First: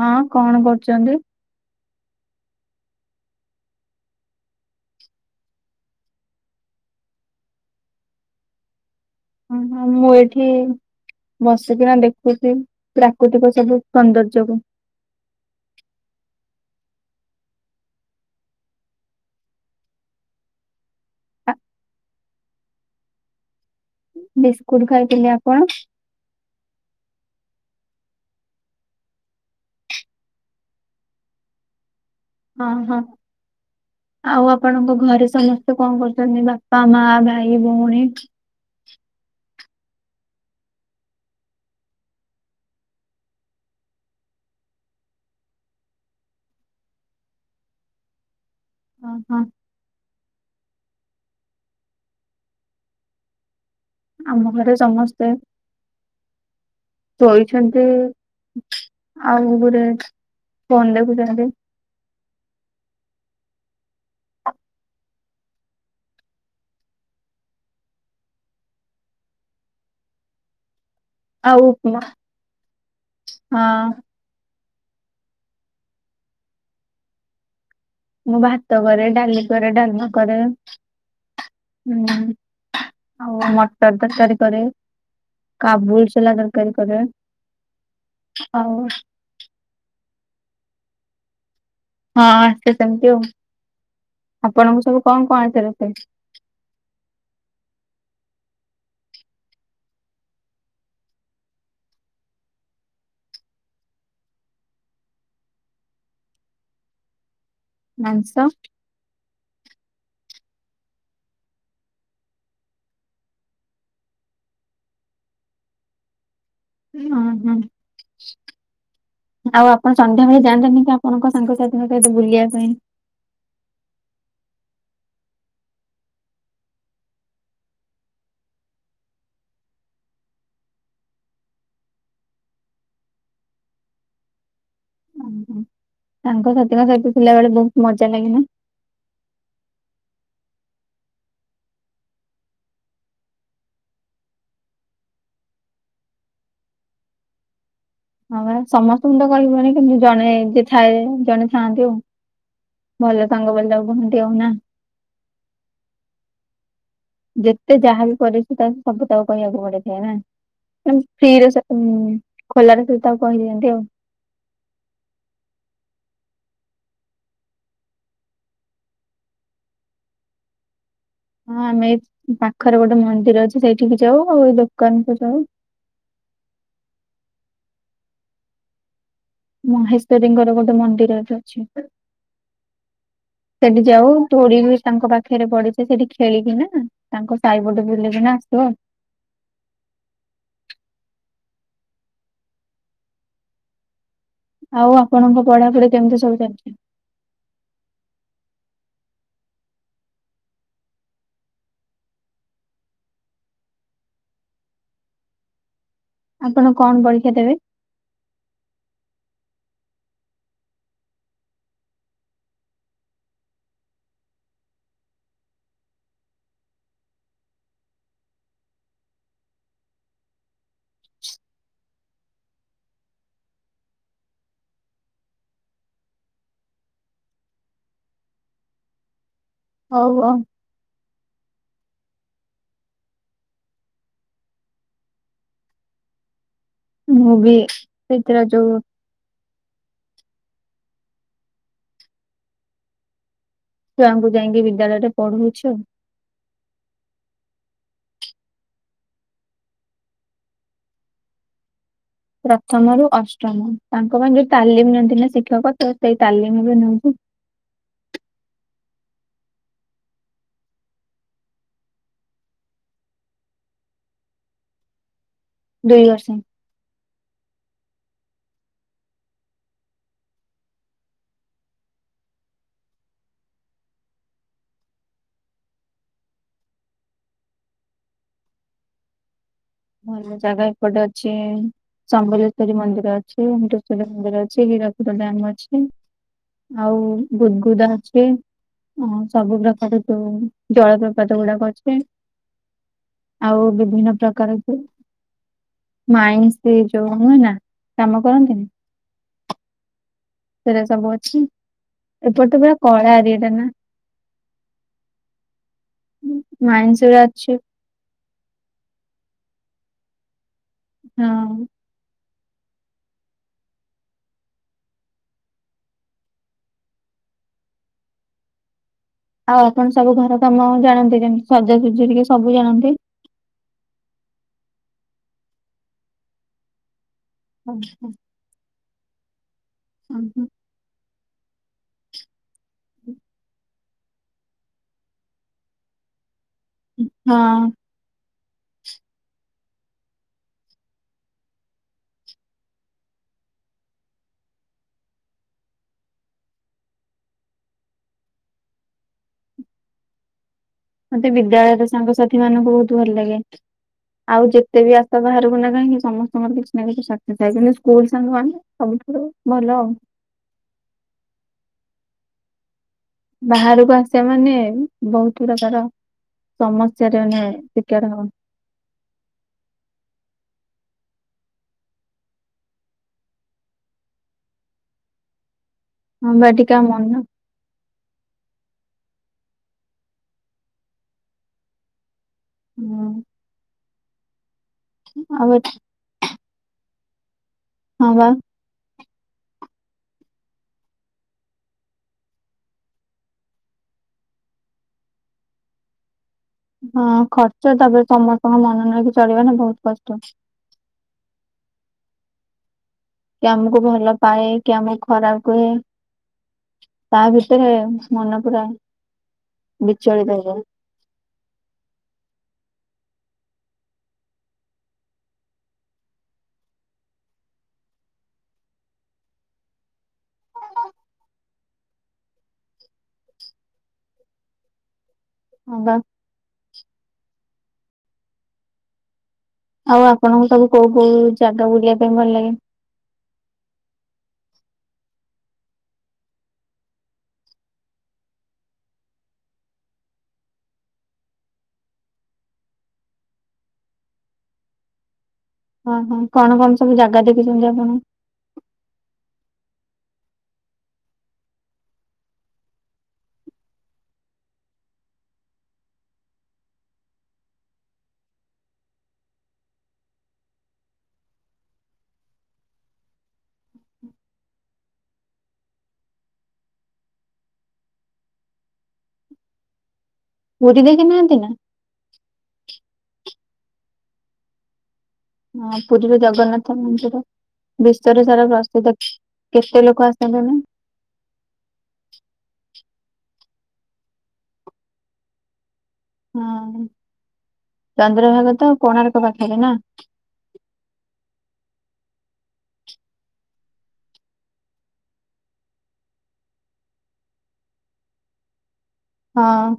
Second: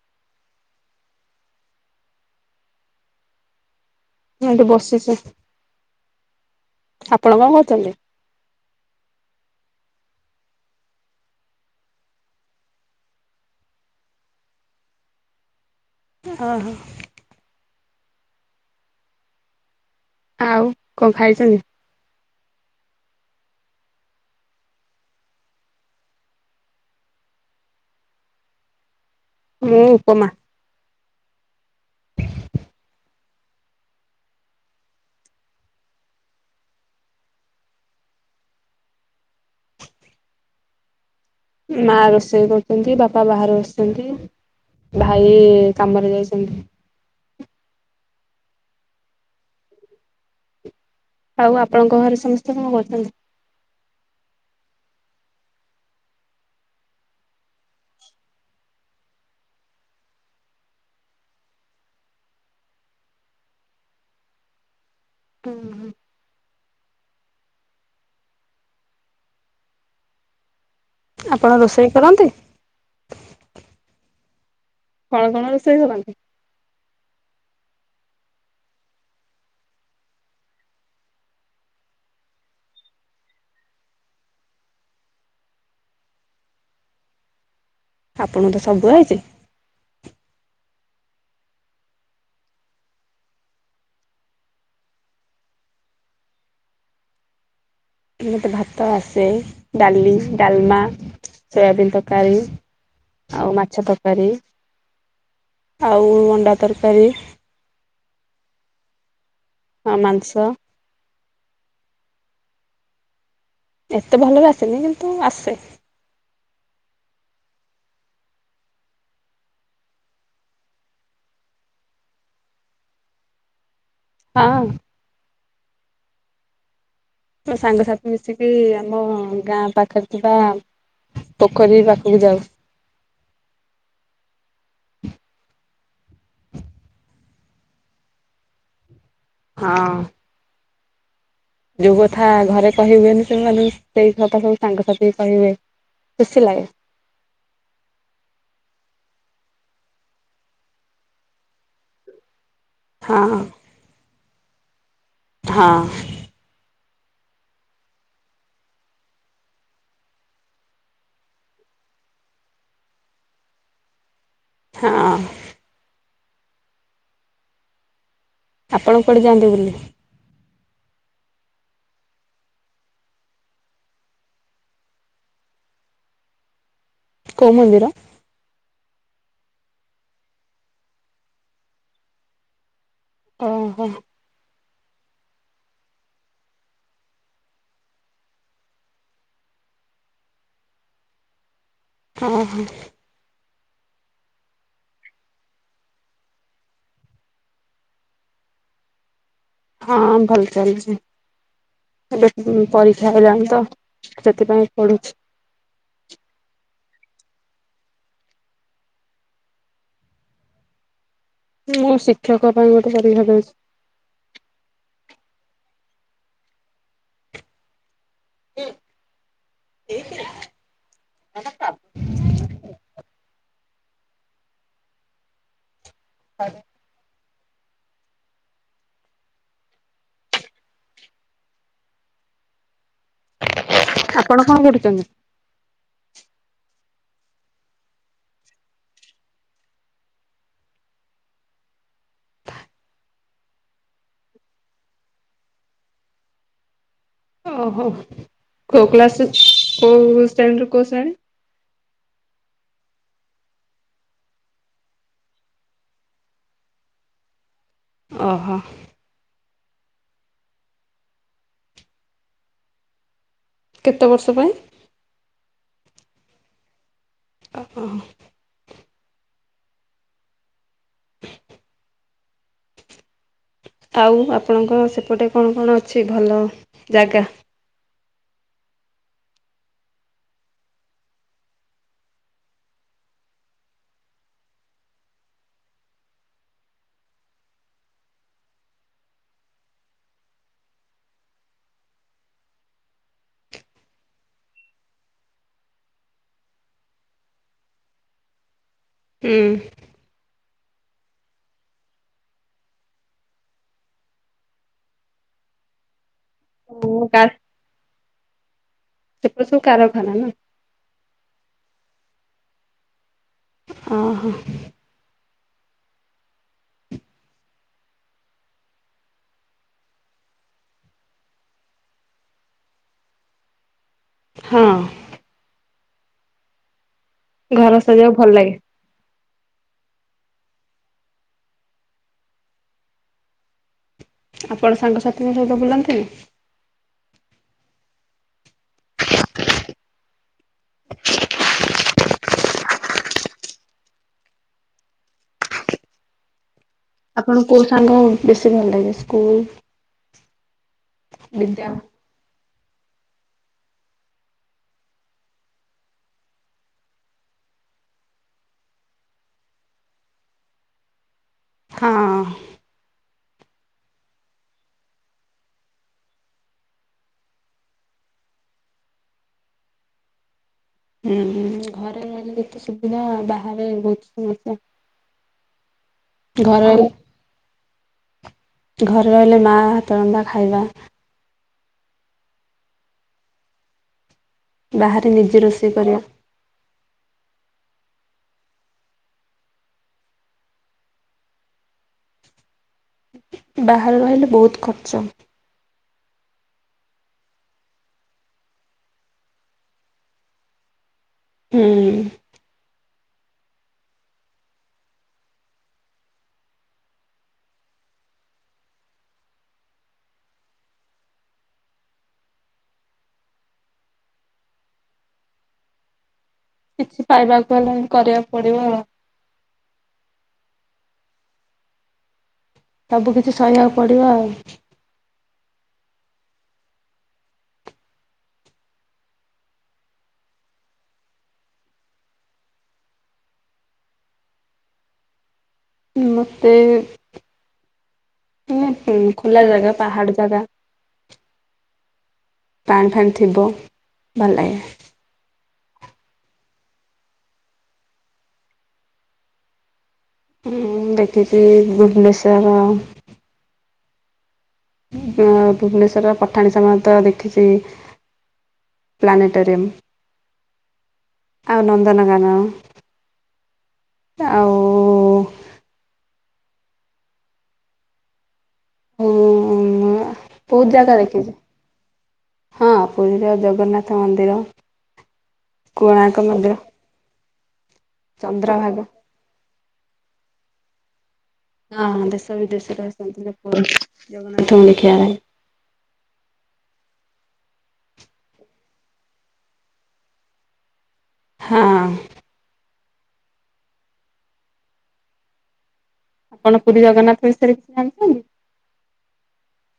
ହଁ କଣ କରୁଚନ୍ତି? ଏଠି ବସିଚି। ଆପଣ କଣ କହୁଚନ୍ତି? ହ ହଁ ମୁଁ ଏଇଠି ବସିକି ନା ଦେଖୁଚି ପ୍ରାକୃତିକ ସବୁ ସୌନ୍ଦର୍ଯ୍ୟ କୁ। ଓହୋ। ଆଉ କଣ ଆ, ଖାଇଚନ୍ତି? ବିସ୍କୁଟ ଖାଇଥିଲି। ଆପଣ? ମୁଁ ଉପମା। ହଁ ହଁ। ଆଉ ଆପଣଙ୍କ ଘରେ ସମସ୍ତେ କଣ କରୁଚନ୍ତି? ବାପା ମା ଭାଇ ଭଉଣୀ? ମା ରୋଷେଇ କରୁଚନ୍ତି ବାପା ବାହାରେ ବସିଚ। ନ୍ତି ଭାଇ କାମରେ ଯାଇଛନ୍ତି। ଓହୋ। ଆଉ ଆପଣଙ୍କ ଘରେ ସମସ୍ତେ କଣ କରୁଛନ୍ତି? ଆମ ଘରେ ସମସ୍ତେ ଶୋଇଛନ୍ତି ଆଉ ଗୁରେ ଫୋନ ଦେଖୁଛନ୍ତି। ହୁଁ ହୁଁ। ଆପଣ ଆଉ ରୋଷେଇ ଉପମା କରନ୍ତି? ହଁ। କଣ କଣ ରୋଷେଇ କରନ୍ତି? ମୁଁ ଭାତ କରେ ଡାଲି କରେ ଡାଲମା କରେ। [unintelligible] ହୁଁ ଆଉ ମଟର ତରକାରୀ କରେ। କାବୁଲ ସୋଲା ତରକାରୀ କରେ। ଆପଣଙ୍କୁ ତ ଆଉ ସବୁ ଆଇଛି। ହଁ ଆସେ ସେମିତି ଆଉ ଆପଣଙ୍କୁ ସବୁ କଣ କଣ ଆସେ ରୋଷେଇ? ମତେ ଭାତ ଆସେ ଡାଲି ଡାଲମା ସୋୟାବିନ ତକାରୀ। ଆଉ ମାଛ ତରକାରୀ ଆଉ ଅଣ୍ଡା ତରକାରୀ। ମାଂସ? ହଁ ମାଂସ। ଏତେ ଭଲରେ ଆସେନି କିନ୍ତୁ ଆସେ। ଉଁ ହୁଁ ହୁଁ। ଆଉ ଆପଣ ସନ୍ଧ୍ୟାବେଳେ ଯାଆନ୍ତି ନି କି ଆପଣଙ୍କ ସାଙ୍ଗସାଥି ଙ୍କ ସହିତ ବୁଲିଆ ପାଇଁ? ହଁ। ମୋ ସାଙ୍ଗସାଥି ମିଶିକି ଆମ ଗାଁ ପାଖରେ ଥିବା ପୋଖରୀ ର ପାଖକୁ ଯାଉ। ସାଙ୍ଗ ସାଥିଙ୍କ ସହିତ ଥିଲାବେଳେ ବହୁତ ମଜା ଲାଗେ ନା? ହଁ। ଯୋଉ କଥା ଘରେ କହି ହୁଏନି ସେମାନେଙ୍କୁ ସେଇ କଥା ସବୁ ସାଙ୍ଗସାଥି କୁ କହି ହୁଏ। ଖୁସି ଲାଗେ। ହଁ ବା ସମସ୍ତ ଙ୍କୁ ତ କହି ହବନି କିନ୍ତୁ ଜଣେ ଯିଏ ଥାଏ ଜଣେ ଥାଆନ୍ତି ଆଉ। ହଁ ଭଲ ସାଙ୍ଗ [inaudible] ହଁ। ଯେତେ ଯାହା ବି ପରିସ୍ଥିତି ଆସୁ ସବୁ ତାକୁ କହିବାକୁ ପଡିଥାଏ ନା। ଫ୍ରି ରେ ଉଁ ଖୋଲା ରେ ତାକୁ ସବୁ କହିଦିଅନ୍ତି ଆଉ। ହଁ। ଆପଣ କୁଆଡେ ଯାଆନ୍ତି ବୁଲି? ହଁ ଆମେ ଏ ପାଖରେ ଗୋଟେ ମନ୍ଦିର ଅଛି ସେଇଠିକି ଯାଉ ଆଉ ଏ ଦୋକାନ କୁ ଯାଉ। କେଉ ମନ୍ଦିର? ମହେଶ୍ଵରୀଙ୍କର ଗୋଟେ ମନ୍ଦିର ଏଠି ଅଛି। ସେଠ ଓହୋ ଯାଉ ପୁରି ତାଙ୍କ ପାଖରେ ପଡିଛ ସେଠି ଖେଳିକି ନା ତାଙ୍କ ସାହିପଟେ ବୁଲିକିନା ଆସିବ। ଓହୋ। ଆଉ ଆପଣଙ୍କ ପଢା ପଢି କେମିତି ସବୁ ଚାଲିଛି? ହଁ ଭଲ ଚାଲିଛି। ଏବେ କୁ ପରୀକ୍ଷା ଆଇଲାଣି ତ ସେଥିପାଇଁ ପଢୁଛି। ଆପଣ କଣ ପରୀକ୍ଷା ଦେବେ? ମୁଁ ଶିକ୍ଷକ ପାଇଁ ଗୋଟେ ପରୀକ୍ଷା ଦଉଚି। [unintelligible] ହରେ ହଉ ହଉ। ଆପଣ କଣ ପଢ଼ୁଚନ୍ତି? ମୁଁ ବି ସେଇଥିର ଯୋଉ ଛୁଆଙ୍କୁ ଯାଇକି ବିଦ୍ୟାଳୟ ରେ ପଢଉଚୁ। ଓହୋ କୋଉ କ୍ଲାସରେ କୋଉ ଶ୍ରେଣୀ ରୁ କୋଉ ଶ୍ରେଣୀ? ପ୍ରଥମରୁୁ ଅଷ୍ଟମ ତାଙ୍କ ପାଇଁ ଯୋଉ ତାଲିମ ନିଅନ୍ତି ନା ଶିକ୍ଷକ ତ ସେଇ ତାଲିମରେ ନିଅନ୍ତି। ଓହୋ। କେତେ ବର୍ଷ ପାଇଁ? ଦୁଇ ବର୍ଷ। ଓ ହ। ଆଉ ଆପଣଙ୍କ ସେପଟେ କଣ କଣ ଅଛି ଭଲ ଜାଗା? ଭଲ ଜାଗା ଏପଟେ ଅଛି ସମ୍ବଲେଶ୍ୱରୀ ମନ୍ଦିର ଅଛି ହିର ଚୋରା ମନ୍ଦିର ଅଛି ହୀରାକୁଦ ଡାମ ଅଛି। ଆଉ ଗୁଦ ଗୁଦା ଅଛି। ହ ସବୁ ପ୍ରକାର ଯୋଉ ଜଳପ୍ରପାତ ଗୁଡାକ ଅଛି। ଆଉ ବିଭିନ୍ନ ପ୍ରକାର ମାଇନସ୍ ରେ ଯୋଉ ନୁହେ ନା କାମ କରନ୍ତିନି? ହୁଁ। ସେଟା ସବୁ ଅଛି ଏପଟ ତ ପୁରା କଳା ଏରିଆଟା ନା। ମାଇନ୍ସରେ ଅଛି। ସେପଟ ସବୁ କାରଖାନା ନା? ହଁ। ଅ ହଁ। ଆଉ ଆପଣ ସବୁ ଘର କାମ ଜାଣନ୍ତି ଯେମତି ସଜାସଜି ହରିକା ସବୁ ଜାଣନ୍ତି? ହଁ। ଘର ହୁଁ ହୁଁ ସଜେଇବାକୁ ଭଲ ଲାଗେ। ହୁଁ ହୁଁ। ହୁଁ। ଆପଣ ସାଙ୍ଗସାଥିଙ୍କ ସହିତ ବୁଲନ୍ତିନି? ହୁଁ ନା। ଆପଣଙ୍କୁ କୋଉ ସାଙ୍ଗ ବେଶୀ ଭଲ ଲାଗେ ସ୍କୁଲ? ମତେ ବିଦ୍ୟାଳୟ? ବିଦ୍ୟାଳୟରେ ସାଙ୍ଗସାଥି ମାନଙ୍କୁ ବହୁତ ଭଲ ଲାଗେ। ଆଉ ଯେତେ ବି ଆସିଥା ବାହାରକୁ ନା କାହିଁକି ସମସ୍ତଙ୍କର କିଛି ନା କିଛି ସ୍ବାର୍ଥ କିନ୍ତୁ ସ୍କୁଲ ସାଙ୍ଗ ମାନେ ସବୁଠାରୁ ଭଲ ଆଉ। ହଁ। ବାହାରକୁ ଆସିବା ମାନେ ବହୁତ ପ୍ରକାର ସମସ୍ୟାରେ ମାନେ ଶିକାର ହ ହୁଁ ଘରେ ରହିଲେ କେତେ ସୁବିଧା ବାହାରେ ବହୁତ ସମସ୍ୟା। ହଁ ବା ଘରେ ଏଥିକା ରହିଲେ ମନ ଘରେ ରହିଲେ ମାଆ ହାତରନ୍ଧା ଖାଇବା। ହଁ, ବାହାରେ ନିଜେ ଆଉ ଏ ରୋଷେଇ କରିବା। ହଁ ବା, ବାହାରେ ରହିଲେ ବହୁତ ଖର୍ଚ୍ଚ। ହଁ, ଖର୍ଚ୍ଚ ତାପରେ ସମସ୍ତଙ୍କ ମନ ନେଇକି ଚଳିବ ନା ବହୁତ କଷ୍ଟ। ହୁଁ, କିଏ ଆମକୁ ଭଲ ପାଏ କିଏ ଆମକୁ ଖରାପ କୁହେ। ତା ଭିତରେ ମନ ପୁରା ବିଚଳିତ ହେଇଯାଏ। କିଛି ପାଇବାକୁ ହେଲେ ହି କରିବାକୁ ପଡିବ ଆଉ। ସବୁ କିିଛି ସହିବାକୁ ପଡିବ ଆଉ। ହଁ ବା, ଆଉ ଆପଣଙ୍କୁ ସବୁ କୋଉ କୋଉ ଜାଗା ବୁଲିବା ପାଇଁ ଭଲ ଲାଗେ? ମତେ ମାନେ ଖୋଲା ଜାଗା ପାହାଡ ଜାଗା। ପାଣି ଫାଣୀ ଥିବ ଭଲ ଲାଗେ। ଓହୋ କଣ କଣ ସବୁ ଜାଗା ଦେଖୁଛନ୍ତି ଆପଣ? ମୁଁ ଦେଖିଛି ଭୁବନେଶର ଭୁବନେଶ୍ଵର ପଠାଣି ସାମନ୍ତ ଦେଖିଛି। ପ୍ଲାନେଟୋରିୟମ୍। ଆଉ ନନ୍ଦନକାନନ ଆଉ ମୁଁ ବହୁତ ପୁରୀ ଜାଗା ଦେଖିନାହାନ୍ତି ଦେଖିଛି। ନା? ହଁ, ପୁରୀର ଜଗନ୍ନାଥ ମନ୍ଦିର ହଁ କୋଣାର୍କ ପୁରୀର ମନ୍ଦିର ଜଗନ୍ନାଥ ମନ୍ଦିର ବିଶ୍ଵରେ ସାରା ଚନ୍ଦ୍ରଭାଗା ପ୍ରସିଦ୍ଧ କେତେ ଲୋକ ଆସନ୍ତି ନା? ହଁ ଦେଶ ବିଦେଶରେ ଆସନ୍ତି ଲୋକ ଜଗନ୍ନାଥଙ୍କୁ ଦେଖିବା ପାଇଁ। ହଁ ଚନ୍ଦ୍ରଭାଗ ତ କୋଣାର୍କ ପାଖରେ ନା? ହଁ, ଆପଣ ପୁରୀ ଜଗନ୍ନାଥ ବିଷୟରେ କିଛି ଜାଣିଛନ୍ତି? ହଁ,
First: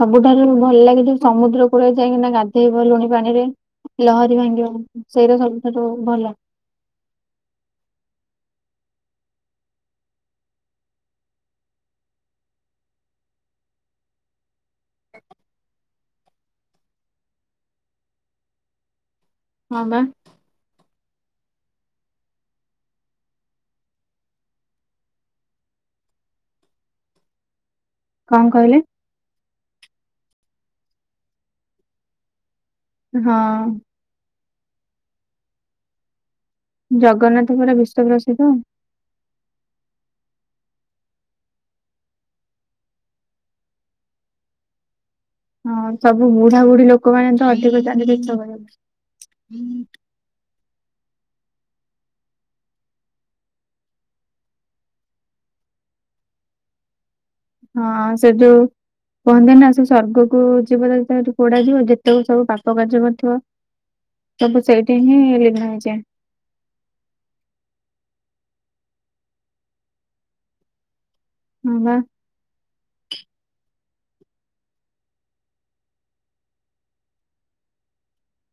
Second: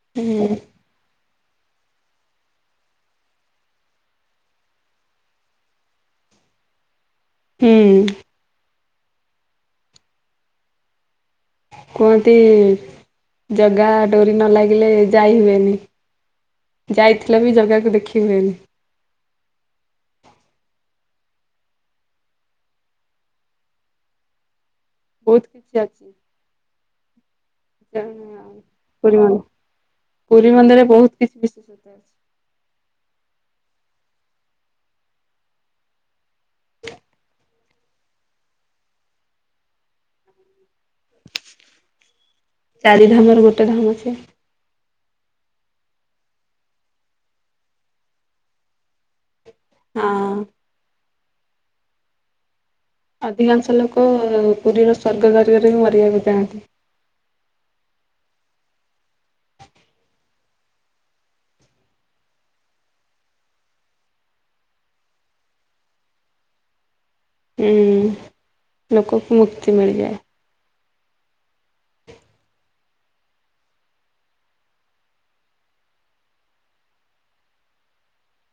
ସବୁଠାରୁ ହୁଁ ଭଲ ଲାଗେ କି ସମୁଦ୍ରକୁ କୁଳରେ ଯାଇକିନା ଗାଧେଇବ ଲୁଣି ପାଣିରେ ଲହରୀ ଭାଙ୍ଗିବ ସେଇଟା ସବୁଠାରୁୁ ଭଲ ହୁଁ, କୁହନ୍ତି ଜଗା ଡୋରି ନ ଲାଗିଲେ ଯାଇ ହଏନି। ଯାଇଥିଲ ବି ଜଗାକୁ ଦେଖିହୁଏନି। ହଁ ବା, ବହୁତ କିଛି ଅଛି। କଣ କହିଲେ? ପୁରୀନ୍ଦି ପୁରୀ ମନ୍ଦିରରେ ବହୁତ କିଛି ବିଶେଷ ହଁ ଜଗନ୍ନାଥ ପୁରା ବିଶ୍ଵ ପ୍ରସିଦ୍ଧ ଚାରି ଧାମ ରୁ ଗୋଟେ ଧାମ ସେ ହଁ ସବୁ ବୁଢାବୁଢୀ ଲୋକମାନୋନେ ତ ଅଧିକ ଯାଆନ୍ତି ଦେଖିବା କରି ହଁ ଅଧିକାଂଶ ଲୋକ ପୁରୀର ସ୍ୱର୍ଗ ଦ୍ୱାରା ରେ ହିଁ ମରିବାକୁ ଯାଆନ୍ତି ହଁ ସେଠୁ କହନ୍ତି ନା ସ ସ୍ୱର୍ଗକୁ ଯିବ କୋଡା ଯିବ ଯେତେ ସବୁ ପାପ କାର୍ଯ୍ୟ କରିଥିବ ସବୁ ସେଇଠି ହିଁ ଲିମ୍ନ ହେଇଯାଏ। ହୁଁ ଲୋକଙ୍କୁ ମୁକ୍ତି ମିଳିଯାଏ। ହୁଁ ବା।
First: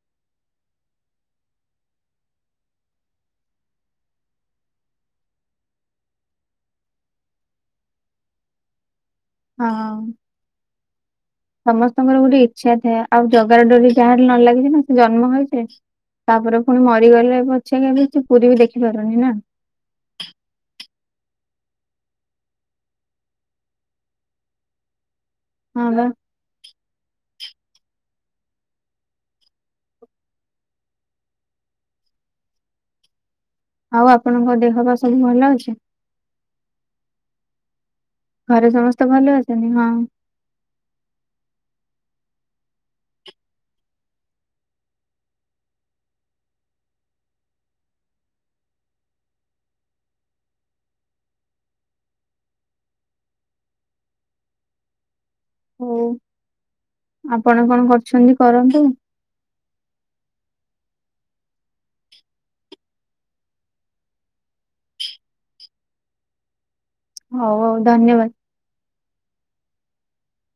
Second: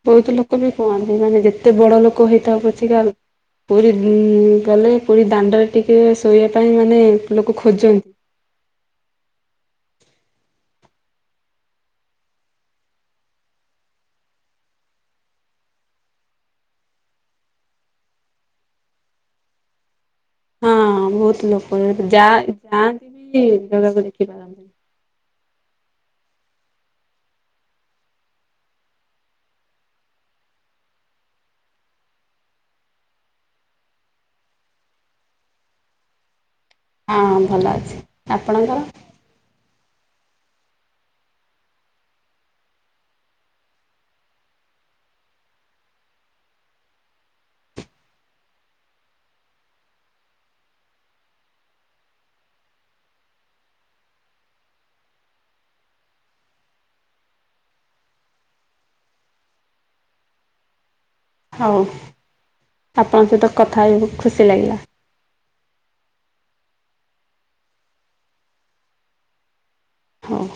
ବହୁତ ଲୋକ ବି କୁହନ୍ତି ମାନେ ଯେତେ ବଡ ଲୋକ ହେଇଥାଉ ପଛିିକା ପୁରୀ ଗଲେ ପୁରୀ ଦାଣ୍ଡରେ ଟିକେ ଶୋଇବା ପାଇଁ ମାନେ ଲୋକ ଖୋଜ ହଁ। ସମସ୍ତଙ୍କର ଗୋଟେ ଇଚ୍ଛା ଥାଏ ଆଉ ଜଗାର ଡରି ଯାହାରି ନ ଲାଗିଛି ନା ସେ ଜନ୍ମ ହେଇଚି। ତାପରେ ପୁଣି ମରିଗଲେ ପଛକେ କିଛି ପୁରୀ ବି ଦେଖିପାରୁନି ନା। ହଁ ବହୁତ ଲୋକ ଯା ଯାଆନ୍ତି ବି ଜାଗାକୁ ଦେଖିପାରନ୍ତି। ହଁ ବା। ଆଉ ଆପଣଙ୍କ ଦେହ ବା ସବୁ ଭଲ ଅଛି? ହଁ ଭଲ ଅଛି। ଘରେ ଆପଣଙ୍କର ସମସ୍ତେ ଭଲ ଅସଛନ୍ତି? ହିଁ। ହଉ ଆପଣ କଣ କରୁଛନ୍ତି କରନ୍ତୁ। ହଉ ଆପଣଙ୍କ ସହିତ କଥା ହେଇକି ଖୁସି ଲାଗିଲା। ହଉ ହଉ ଧନ୍ୟବାଦ। ହଉ।